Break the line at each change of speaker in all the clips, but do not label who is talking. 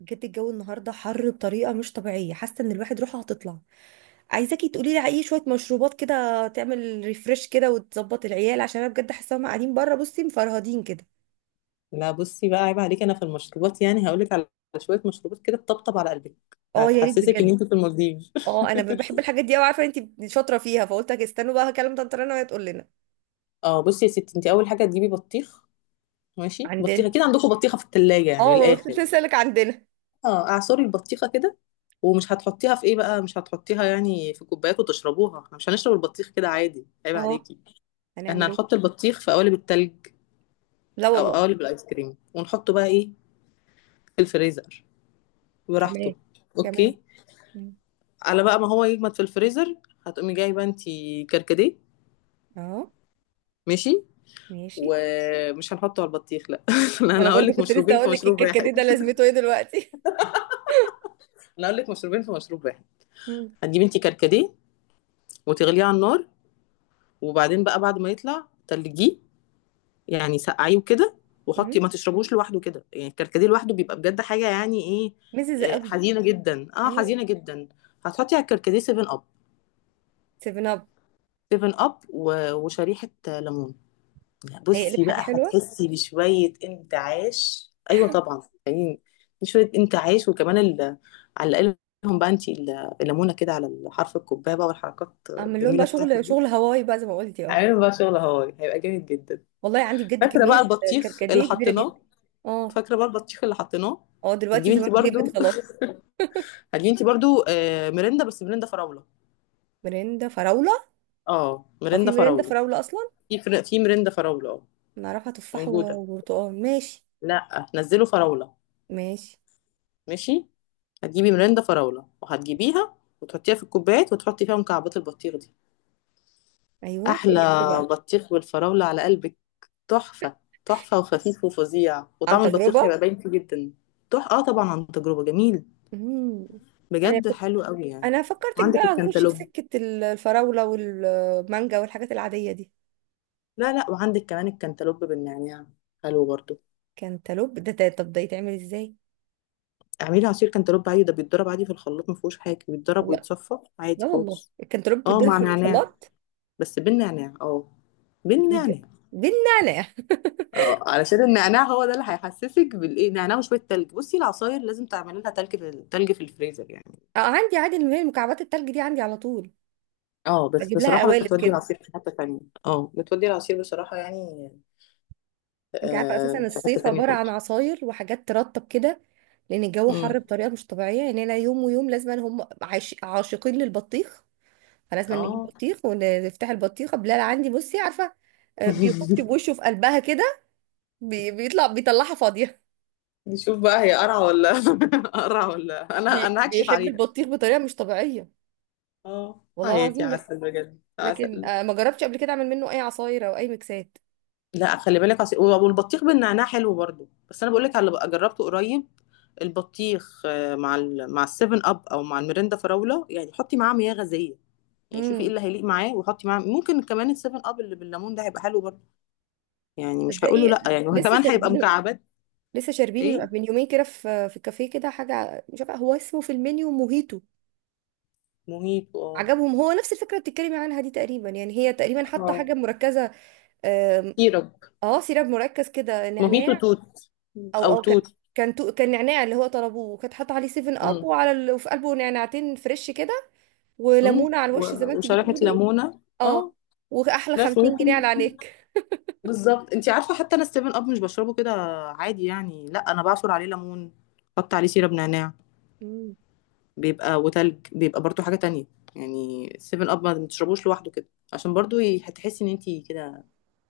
بجد الجو النهارده حر بطريقه مش طبيعيه حاسه ان الواحد روحه هتطلع. عايزاكي تقولي لي على اي شويه مشروبات كده تعمل ريفرش كده وتظبط العيال عشان انا بجد حاسه هم قاعدين بره بصي مفرهدين كده.
لا، بصي بقى، عيب عليك انا في المشروبات، يعني هقولك على شويه مشروبات كده تطبطب على قلبك.
اه يا ريت
هتحسسك ان
بجد.
انت في المالديف.
اه انا بحب الحاجات دي قوي عارفه انت شاطره فيها فقلت أجي استنوا بقى هكلم طنط رنا وهي تقول لنا.
اه، بصي يا ستي، انت اول حاجه تجيبي بطيخ. ماشي، بطيخه
عندنا.
كده. عندكم بطيخه في الثلاجه؟ يعني من
اه ما
الاخر
قلت
يعني.
لسه عندنا.
اه، اعصري البطيخه كده. ومش هتحطيها في ايه بقى؟ مش هتحطيها يعني في كوبايات وتشربوها. احنا مش هنشرب البطيخ كده عادي، عيب
اه
عليكي. احنا
هنعمل ايه؟
هنحط البطيخ في قوالب التلج
لا
او
والله.
قوالب الايس كريم ونحطه بقى ايه في الفريزر، براحته.
كمان كمان.
اوكي،
مم.
على بقى ما هو يجمد في الفريزر. هتقومي جايبه انتي كركديه.
اه
ماشي.
ماشي.
ومش هنحطه على البطيخ، لا. لا، انا
انا
هقول
برضه
لك
كنت لسه
مشروبين في
اقول لك
مشروب
الكركديه
واحد.
ده لازمته ايه دلوقتي؟
انا هقول لك مشروبين في مشروب واحد.
مم.
هتجيبي انتي كركديه وتغليه على النار، وبعدين بقى بعد ما يطلع تلجيه، يعني سقعيه وكده. وحطي،
مم.
ما تشربوش لوحده كده، يعني الكركديه لوحده بيبقى بجد حاجه يعني ايه.
مزز
آه،
قوي.
حزينه جدا، حزينه جدا. هتحطي على الكركديه 7 اب.
سيفن اب.
7 اب و- وشريحه ليمون. يعني
هيقلب
بصي
حاجه
بقى
حلوه.
هتحسي بشوية انتعاش. أيوة طبعا يعني. شوية انتعاش، وكمان على الأقل. لهم بقى انتي الليمونة كده على حرف الكوباية بقى، والحركات
اعمل لهم
الجميلة
بقى
بتاعتك
شغل
دي.
شغل هواي بقى زي ما قلتي اه.
عامل بقى شغل، هو هيبقى جامد جدا.
والله عندي بجد
فاكرة
كميه
بقى البطيخ اللي
كركديه كبيره جدا.
حطيناه
اه.
فاكرة بقى البطيخ اللي حطيناه.
اه دلوقتي
هتجيبي
زمان
انتي
جبت
برضو.
خلاص.
هتجيبي انتي برضو، مرندة، بس مرندة فراولة.
مرندة فراولة.
اه
هو في
مرندة
مرندة
فراولة.
فراولة أصلا؟
في مرندة فراولة، اه.
نعرفها تفاح
موجودة.
وبرتقال ماشي.
لا، نزلوا فراولة.
ماشي.
ماشي. هتجيبي مرندة فراولة وهتجيبيها وتحطيها في الكوبايات وتحطي فيها مكعبات البطيخ دي.
أيوه
أحلى.
تقلب ايه بقى؟
بطيخ بالفراولة على قلبك، تحفة. تحفة وخفيف وفظيع،
عن
وطعم البطيخ
تجربة.
هيبقى باين فيه جدا. تح اه طبعا عن تجربة، جميل.
مم. أنا
بجد
كنت
حلو قوي يعني.
أنا فكرتك بقى
وعندك
هنخش في
الكنتالوب.
سكة الفراولة والمانجا والحاجات العادية دي.
لا، لا، وعندك كمان الكنتالوب بالنعناع، حلو برضو.
كانتالوب ده طب ده يتعمل ازاي؟
اعملي عصير كنتالوب عادي، ده بيتضرب عادي في الخلاط، ما فيهوش حاجة، بيتضرب
لا.
ويتصفى عادي
لا والله
خالص.
الكنتالوب
اه،
بيتضرب
مع
في
نعناع.
الخلاط.
بس بالنعناع،
جديدة.
بالنعناع.
دي النعناع.
اه، علشان النعناع هو ده اللي هيحسسك بالايه، نعناع وشويه تلج. بصي، العصاير لازم تعملي لها تلج في التلج في الفريزر يعني.
اه عندي عادي اللي هي مكعبات التلج دي عندي على طول.
اه، بس
بجيب لها
بصراحه
قوالب
بتودي
كده.
العصير في حته ثانيه. اه، بتودي العصير بصراحه، يعني
انت عارفة اساسا
في حته
الصيف
ثانيه
عبارة عن
خالص.
عصاير وحاجات ترطب كده. لان الجو حر
امم.
بطريقة مش طبيعية يعني انا يوم ويوم لازم هم عاشقين للبطيخ. فلازم نجيب
اه.
بطيخ ونفتح البطيخة بلال عندي بصي عارفة. بيخش بوشه في قلبها كده. بيطلعها فاضية.
نشوف بقى، هي قرعه ولا؟ قرعه ولا، انا انا هكشف
بيحب
عليها.
البطيخ بطريقة مش طبيعية.
اه،
والله
حياتي
العظيم.
عسل، بجد
لكن
عسل.
ما جربتش قبل كده اعمل منه اي عصاير او اي ميكسات.
لا، خلي بالك، عصير والبطيخ بالنعناع حلو برضو. بس انا بقول لك على اللي بقى جربته قريب. البطيخ، مع السيفن اب او مع الميريندا فراوله، يعني حطي معاه مياه غازيه. يعني شوفي ايه
امم
اللي هيليق معاه، وحطي معاه ممكن كمان السيفن اب اللي بالليمون، ده هيبقى حلو برضو. يعني مش هقوله
تصدقي.
لا يعني،
لسه
وكمان هيبقى
شاربين.
مكعبات.
لسه شاربين.
ايه؟
من يومين كده في كافيه كده حاجه مش عارفه هو اسمه في المنيو موهيتو.
موهيتو، اه.
عجبهم هو نفس الفكره اللي بتتكلمي عنها دي تقريبا يعني هي تقريبا حاطه
اه،
حاجه مركزه. آم،
سيرب.
اه سيراب مركز كده
موهيتو
نعناع.
توت
او
او
او كان
توت.
كان نعناع اللي هو طلبوه وكانت حاطه عليه 7 اب
امم.
وعلى وفي قلبه نعناعتين فريش كده.
مم.
وليمونه على الوش زي ما انت
وشريحه
بتقولي.
ليمونه،
اه.
اه.
واحلى
بس
50 جنيه على
ممكن.
عينيك.
بالظبط، انت عارفه حتى انا السيفن اب مش بشربه كده عادي يعني. لا، انا بعصر عليه ليمون. حط عليه سيرب نعناع.
مم.
بيبقى وتلج، بيبقى برضو حاجه تانية. يعني السيفن اب ما تشربوش لوحده كده، عشان برضو هتحسي ان انت كده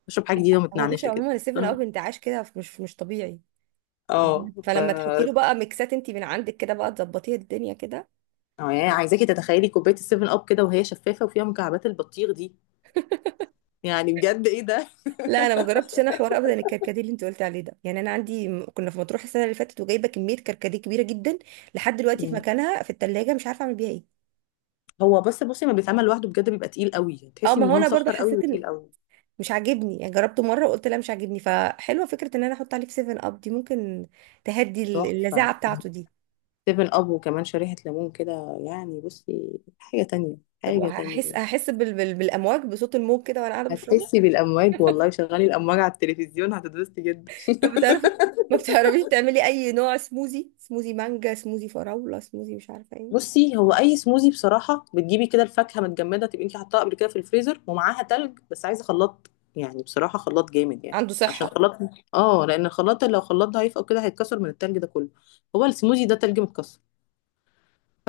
بشرب حاجه جديده
هو بصي
ومتنعنشه كده.
عموما ال 7
فاهمة؟
اب انتعاش كده مش طبيعي. مهم.
اه ف
فلما تحطي له
اه
بقى ميكسات انت من عندك كده بقى تظبطي الدنيا كده.
يعني عايزاكي تتخيلي كوبايه السيفن اب كده وهي شفافه وفيها مكعبات البطيخ دي. يعني بجد، ايه ده.
لا انا ما جربتش انا حوار ابدا الكركديه اللي انت قلت عليه ده يعني انا عندي كنا في مطروح السنه اللي فاتت وجايبه كميه كركديه كبيره جدا. لحد دلوقتي في
مم.
مكانها في التلاجة مش عارفه اعمل بيها ايه.
هو بس بصي، ما بيتعمل لوحده بجد، بيبقى تقيل قوي،
اه
تحسي
ما
ان
هو
هو
انا برضو
مسحر قوي
حسيت انه
وتقيل قوي.
مش عاجبني يعني جربته مره وقلت لا مش عاجبني فحلوه فكره ان انا احط عليه في 7 اب دي ممكن تهدي
تحفه.
اللذاعه بتاعته دي.
سيفن اب وكمان شريحة ليمون كده، يعني بصي حاجة تانية،
طب
حاجة تانية.
هحس بالامواج بصوت الموج كده وانا قاعده بشربه.
هتحسي بالأمواج، والله شغلي الأمواج على التلفزيون هتتبسطي جدا.
طب بتعرفي؟ ما بتعرفيش تعملي اي نوع سموزي سموزي مانجا سموزي فراولة سموزي مش عارفة ايه.
بصي، هو أي سموزي بصراحة بتجيبي كده الفاكهة متجمدة، تبقي انتي حطاها قبل كده في الفريزر، ومعاها تلج. بس عايزة خلاط، يعني بصراحة خلاط جامد، يعني
عنده
عشان
صحة.
خلاط. اه، لأن الخلاط لو خلاط ضعيف أو كده هيتكسر من التلج ده كله. هو السموزي ده تلج متكسر.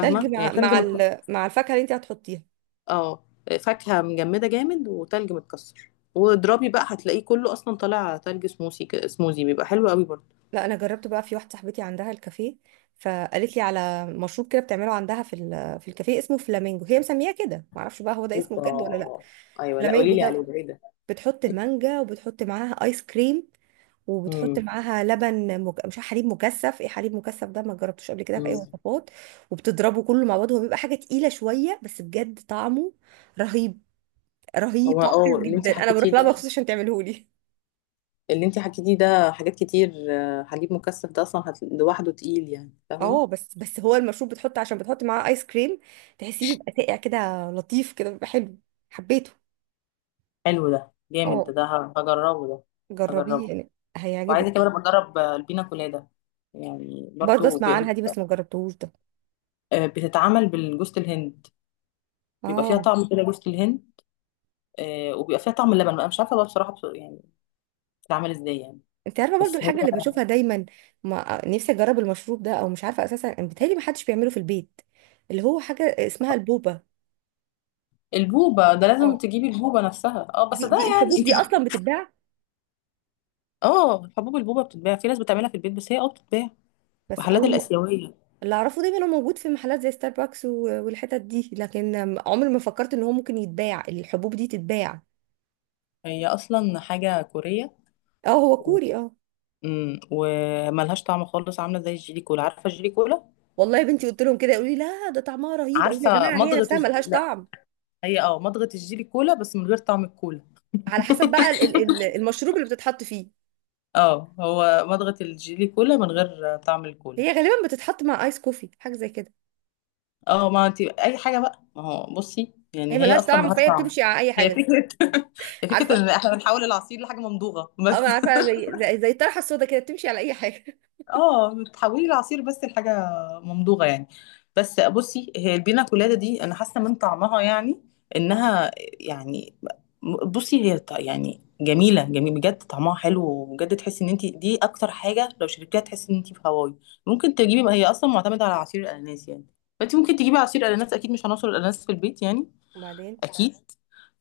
تلج
يعني
مع
تلج متكسر.
مع الفاكهة اللي انت هتحطيها.
اه، فاكهة مجمدة جامد، وتلج متكسر، واضربي بقى، هتلاقيه كله اصلا طالع تلج سموسي كده. سموزي بيبقى حلو قوي برضه.
لا انا جربت بقى في واحدة صاحبتي عندها الكافيه فقالت لي على مشروب كده بتعمله عندها في في الكافيه اسمه فلامينجو هي مسمياه كده ما اعرفش بقى هو ده اسمه بجد ولا لا.
اوبا. ايوه، لا
فلامينجو
قولي لي
ده.
عليه ده، ايه ده؟
بتحط مانجا وبتحط معاها ايس كريم وبتحط
امم.
معاها لبن مش عارفة حليب مكثف ايه حليب مكثف ده ما جربتوش قبل كده في اي
أمم.
وصفات. وبتضربه كله مع بعض هو بيبقى حاجه تقيله شويه بس بجد طعمه رهيب. رهيب
هو
طعمه حلو جدا انا بروح لها مخصوص عشان تعمله لي.
اللي انت حكيتيه ده حاجات كتير. حليب مكثف ده اصلا لوحده تقيل، يعني فاهمه؟
اه بس بس هو المشروب بتحط عشان بتحط معاه ايس كريم. تحسيه بيبقى ساقع كده. لطيف كده بيبقى حلو. حبيته.
حلو، ده جامد، ده
اه
ده ه- هجربه ده.
جربيه
هجربه.
يعني. هيعجبك.
وعايزه كمان أبقى اجرب البينا كولادا. يعني
برضه
برضو
اسمع عنها دي بس ما جربتهوش ده.
بتتعمل بالجوز الهند. بيبقى فيها
اه
طعم كده جوز الهند. وبيبقى فيها طعم اللبن بقى، مش عارفه بقى بصراحه، يعني. بتتعمل ازاي يعني؟
انت عارفه برضو
بس هي
الحاجه اللي بشوفها دايما. ما نفسي اجرب المشروب ده او مش عارفه اساسا بيتهيألي ما حدش بيعمله في البيت. اللي هو حاجه اسمها البوبه.
البوبه ده
اه
لازم تجيبي البوبه نفسها، اه، بس
دي,
ده
دي
يعني
الحبوب
انت.
دي اصلا بتتباع.
اه، حبوب البوبه بتتباع. في ناس بتعملها في البيت، بس هي بتتباع.
بس
محلات
اول ما.
الاسيويه.
اللي اعرفه دايما هو موجود في محلات زي ستاربكس والحتت دي لكن. عمري ما فكرت ان هو ممكن يتباع الحبوب دي تتباع.
هي اصلا حاجه كوريه.
اه هو
و...
كوري اه.
وملهاش طعم خالص، عامله زي الجيلي كولا، عارفه الجيلي كولا؟
والله يا بنتي قلت لهم كده يقولوا لي لا ده طعمها رهيب اقول يا
عارفه
جماعه هي
مضغه
نفسها ملهاش
لا.
طعم.
هي مضغه الجيلي كولا بس من غير طعم الكولا.
على حسب بقى المشروب اللي بتتحط فيه.
اه، هو مضغه الجيلي كولا من غير طعم الكولا.
هي غالبا بتتحط مع ايس كوفي حاجه زي كده.
اه، ما انت اي حاجه بقى، ما هو بصي
هي
يعني هي
ملهاش
اصلا
طعم
ملهاش
فهي
طعم.
بتمشي على اي
هي
حاجه.
فكره. هي فكره
عارفه.
ان احنا بنحول العصير لحاجه ممضوغه
اه
بس.
انا عارفه زي الطرحه السودا كده بتمشي على اي حاجه.
اه، بتحولي العصير بس لحاجه ممضوغه يعني. بس بصي هي البينا كولادا دي انا حاسه من طعمها، يعني انها، يعني، بصي هي يعني جميله، جميل بجد، طعمها حلو، وبجد تحسي ان انت دي اكتر حاجه، لو شربتيها تحسي ان انت في هواي. ممكن تجيبي، هي اصلا معتمده على عصير الاناناس يعني. فانت ممكن تجيبي عصير اناناس، اكيد مش هنوصل الاناناس في البيت يعني.
وبعدين.
اكيد.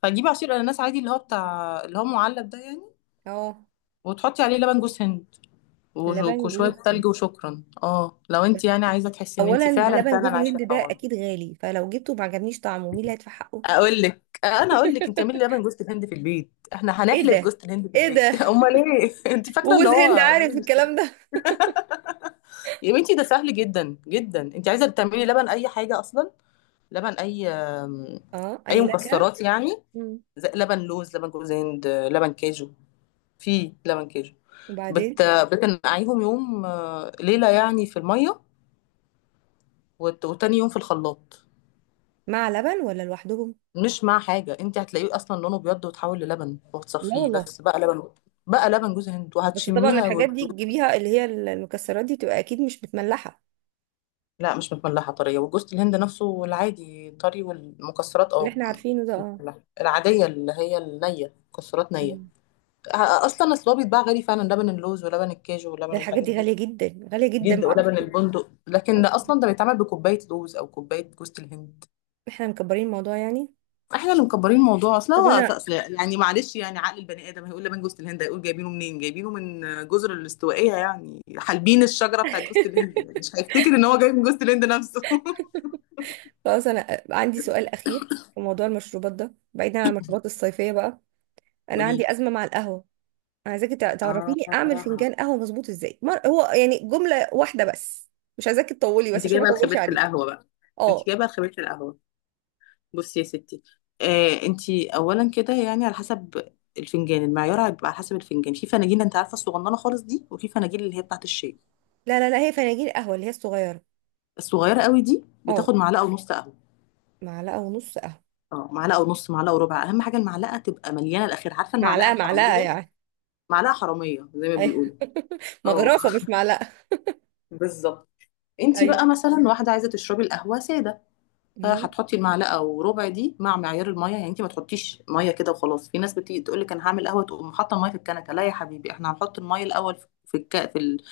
فهتجيبي عصير اناناس عادي، اللي هو بتاع اللي هو معلب ده يعني.
اه
وتحطي عليه لبن جوز هند. وش-
لبن
وشويه
جوز هند.
تلج، وشكرا، اه لو انت يعني عايزه تحسي ان انت
اولا
فعلا
لبن
فعلا
جوز
عايشه
الهند ده
الحوار ده.
اكيد غالي فلو جبته ما عجبنيش طعمه مين اللي هيدفع حقه.
اقول لك انا، اقول لك انت اعملي لبن جوز الهند في البيت، احنا
ايه
هنحلب
ده.
جوز الهند في
ايه
البيت.
ده.
امال ايه؟ انت فاكره ان
وجوز هند
هو.
عارف الكلام ده.
يا بنتي، ده سهل جدا جدا، انت عايزه تعملي لبن اي حاجه اصلا. لبن اي،
اه
اي
اي نكهه.
مكسرات يعني.
مم.
زي لبن لوز، لبن جوز هند، لبن كاجو. في لبن كاجو.
وبعدين
بت... بتنقعيهم يوم، ليلة يعني، في المية. وت... وتاني يوم في الخلاط.
مع لبن ولا لوحدهم.
مش مع حاجة، انت هتلاقيه اصلا لونه بيض، وتحول للبن،
لا
وهتصفيه
والله.
بس بقى لبن. بقى لبن جوز هند
بس طبعا
وهتشميها
الحاجات دي تجيبيها اللي هي المكسرات دي تبقى اكيد مش متملحه.
لا، مش متملحة، طرية، وجوز الهند نفسه العادي طري، والمكسرات
اللي
اه.
احنا عارفينه ده اه.
متملحة. العادية اللي هي النية، مكسرات نية.
مم.
اصلا، اصل هو بيتباع غالي فعلا، لبن اللوز ولبن الكاجو
ده
ولبن
الحاجات
الحاجات
دي
دي.
غاليه جدا غاليه جدا
جد،
معرفش.
ولبن البندق، لكن اصلا ده بيتعمل بكوباية لوز او كوباية جوز الهند.
احنا مكبرين الموضوع يعني.
احنا اللي مكبرين الموضوع، اصل
طب
هو
انا.
أصل يعني، معلش يعني عقل البني ادم هيقول لبان جوز الهند، هيقول جايبينه منين، جايبينه من جزر الاستوائيه يعني، حالبين الشجره بتاعت جوز الهند، يعني مش هيفتكر ان هو جاي من جوز الهند نفسه.
خلاص انا عندي سؤال اخير. في موضوع المشروبات ده بعيدا عن المشروبات الصيفيه بقى. انا
قولي لي.
عندي ازمه مع القهوه. انا عايزاكي تعرفيني اعمل
اه،
فنجان قهوه مظبوط ازاي هو يعني جمله واحده بس. مش عايزاكي تطولي بس
انت
عشان ما
جايبه
اطولش
لخبيره
عليكي.
القهوه بقى انت
اه.
جايبه لخبيره القهوه. بصي يا ستي، انت. اولا كده يعني على حسب. الفنجان المعيار هيبقى على حسب الفنجان، في فناجين انت عارفه الصغننه خالص دي، وفي فناجين اللي هي بتاعت الشاي.
لا لا لا هي فناجين قهوه اللي هي الصغيره.
الصغيره قوي دي
اه
بتاخد معلقه ونص قهوه.
معلقه ونص قهوه.
اه، معلقه ونص، معلقه وربع. اهم حاجه المعلقه تبقى مليانه الاخير، عارفه المعلقه
معلقه معلقه
الحراميه؟
يعني؟
معلقه حراميه زي ما
ايوه.
بيقولوا. اه.
مغرفه مش معلقه.
بالظبط. انتي
ايوه.
بقى مثلا واحده عايزه تشربي القهوه ساده،
مم.
فهتحطي المعلقه وربع دي مع معيار الميه. يعني انتي ما تحطيش ميه كده وخلاص. في ناس بتيجي تقول لك انا هعمل قهوه، تقوم حاطه الميه في الكنكه، لا يا حبيبي، احنا هنحط الميه الاول في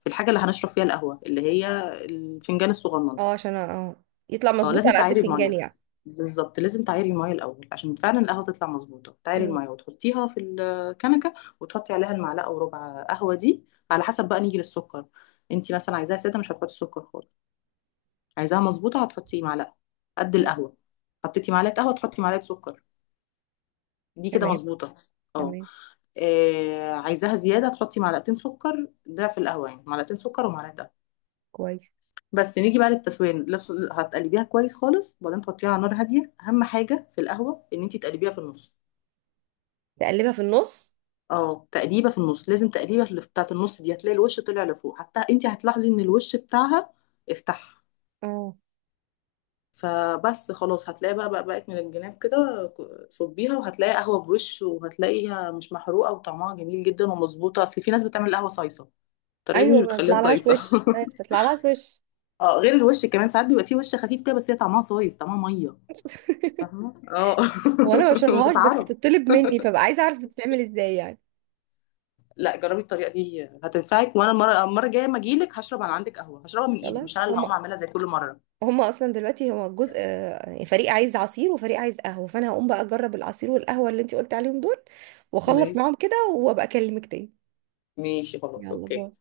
في الحاجه اللي هنشرب فيها القهوه، اللي هي الفنجان الصغنن.
اه عشان يطلع
اه،
مظبوط
لازم
على قد
تعايري
الفنجان
الميه.
يعني.
بالظبط، لازم تعايري الميه الاول عشان فعلا القهوه تطلع مظبوطه، تعايري
مم.
الميه وتحطيها في الكنكه، وتحطي عليها المعلقه وربع قهوه دي. على حسب بقى، نيجي للسكر. انت مثلا عايزاها ساده مش هتحطي سكر خالص. عايزاها مظبوطه هتحطي معلقه قد القهوه. حطيتي معلقه قهوه تحطي معلقه سكر، دي كده
تمام.
مظبوطه. اه،
تمام.
عايزاها زياده تحطي معلقتين سكر، ده في القهوه يعني، معلقتين سكر ومعلقه.
كويس.
بس نيجي بقى للتسويه، هتقلبيها كويس خالص، وبعدين تحطيها على نار هاديه. اهم حاجه في القهوه ان انت تقلبيها في النص.
تقلبها في النص.
اه، تقليبه في النص، لازم تقليبه اللي بتاعه النص، دي هتلاقي الوش طلع لفوق، حتى انت هتلاحظي ان الوش بتاعها افتح.
اه.
فبس خلاص، هتلاقي بقى بقت من الجناب كده. صبيها، وهتلاقي قهوه بوش، وهتلاقيها مش محروقه وطعمها جميل جدا ومظبوطه. اصل في ناس بتعمل قهوه صايصه، الطريقه دي مش
ايوه ما
بتخليها
بيطلعلهاش
صايصه.
وش. أيوة، بتطلعلهاش وش.
اه، غير الوش كمان ساعات بيبقى فيه وش خفيف كده، بس هي طعمها صايص، طعمها ميه. فاهمه؟ اه.
هو انا ما بشربهاش بس
وتتعرف.
بتطلب مني فبقى عايزه اعرف بتتعمل ازاي يعني.
لا، جربي الطريقه دي هتنفعك، وانا المره الجايه ما اجيلك هشرب على عندك قهوه، هشربها من ايدك، مش
خلاص
انا اللي هقوم اعملها زي كل مره.
هم اصلا دلوقتي هو الجزء يعني فريق عايز عصير وفريق عايز قهوه فانا هقوم بقى اجرب العصير والقهوه اللي انت قلت عليهم دول. واخلص
ماشي،
معاهم كده وابقى اكلمك تاني.
ماشي، خلاص،
يلا باي.
اوكي.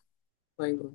باي باي.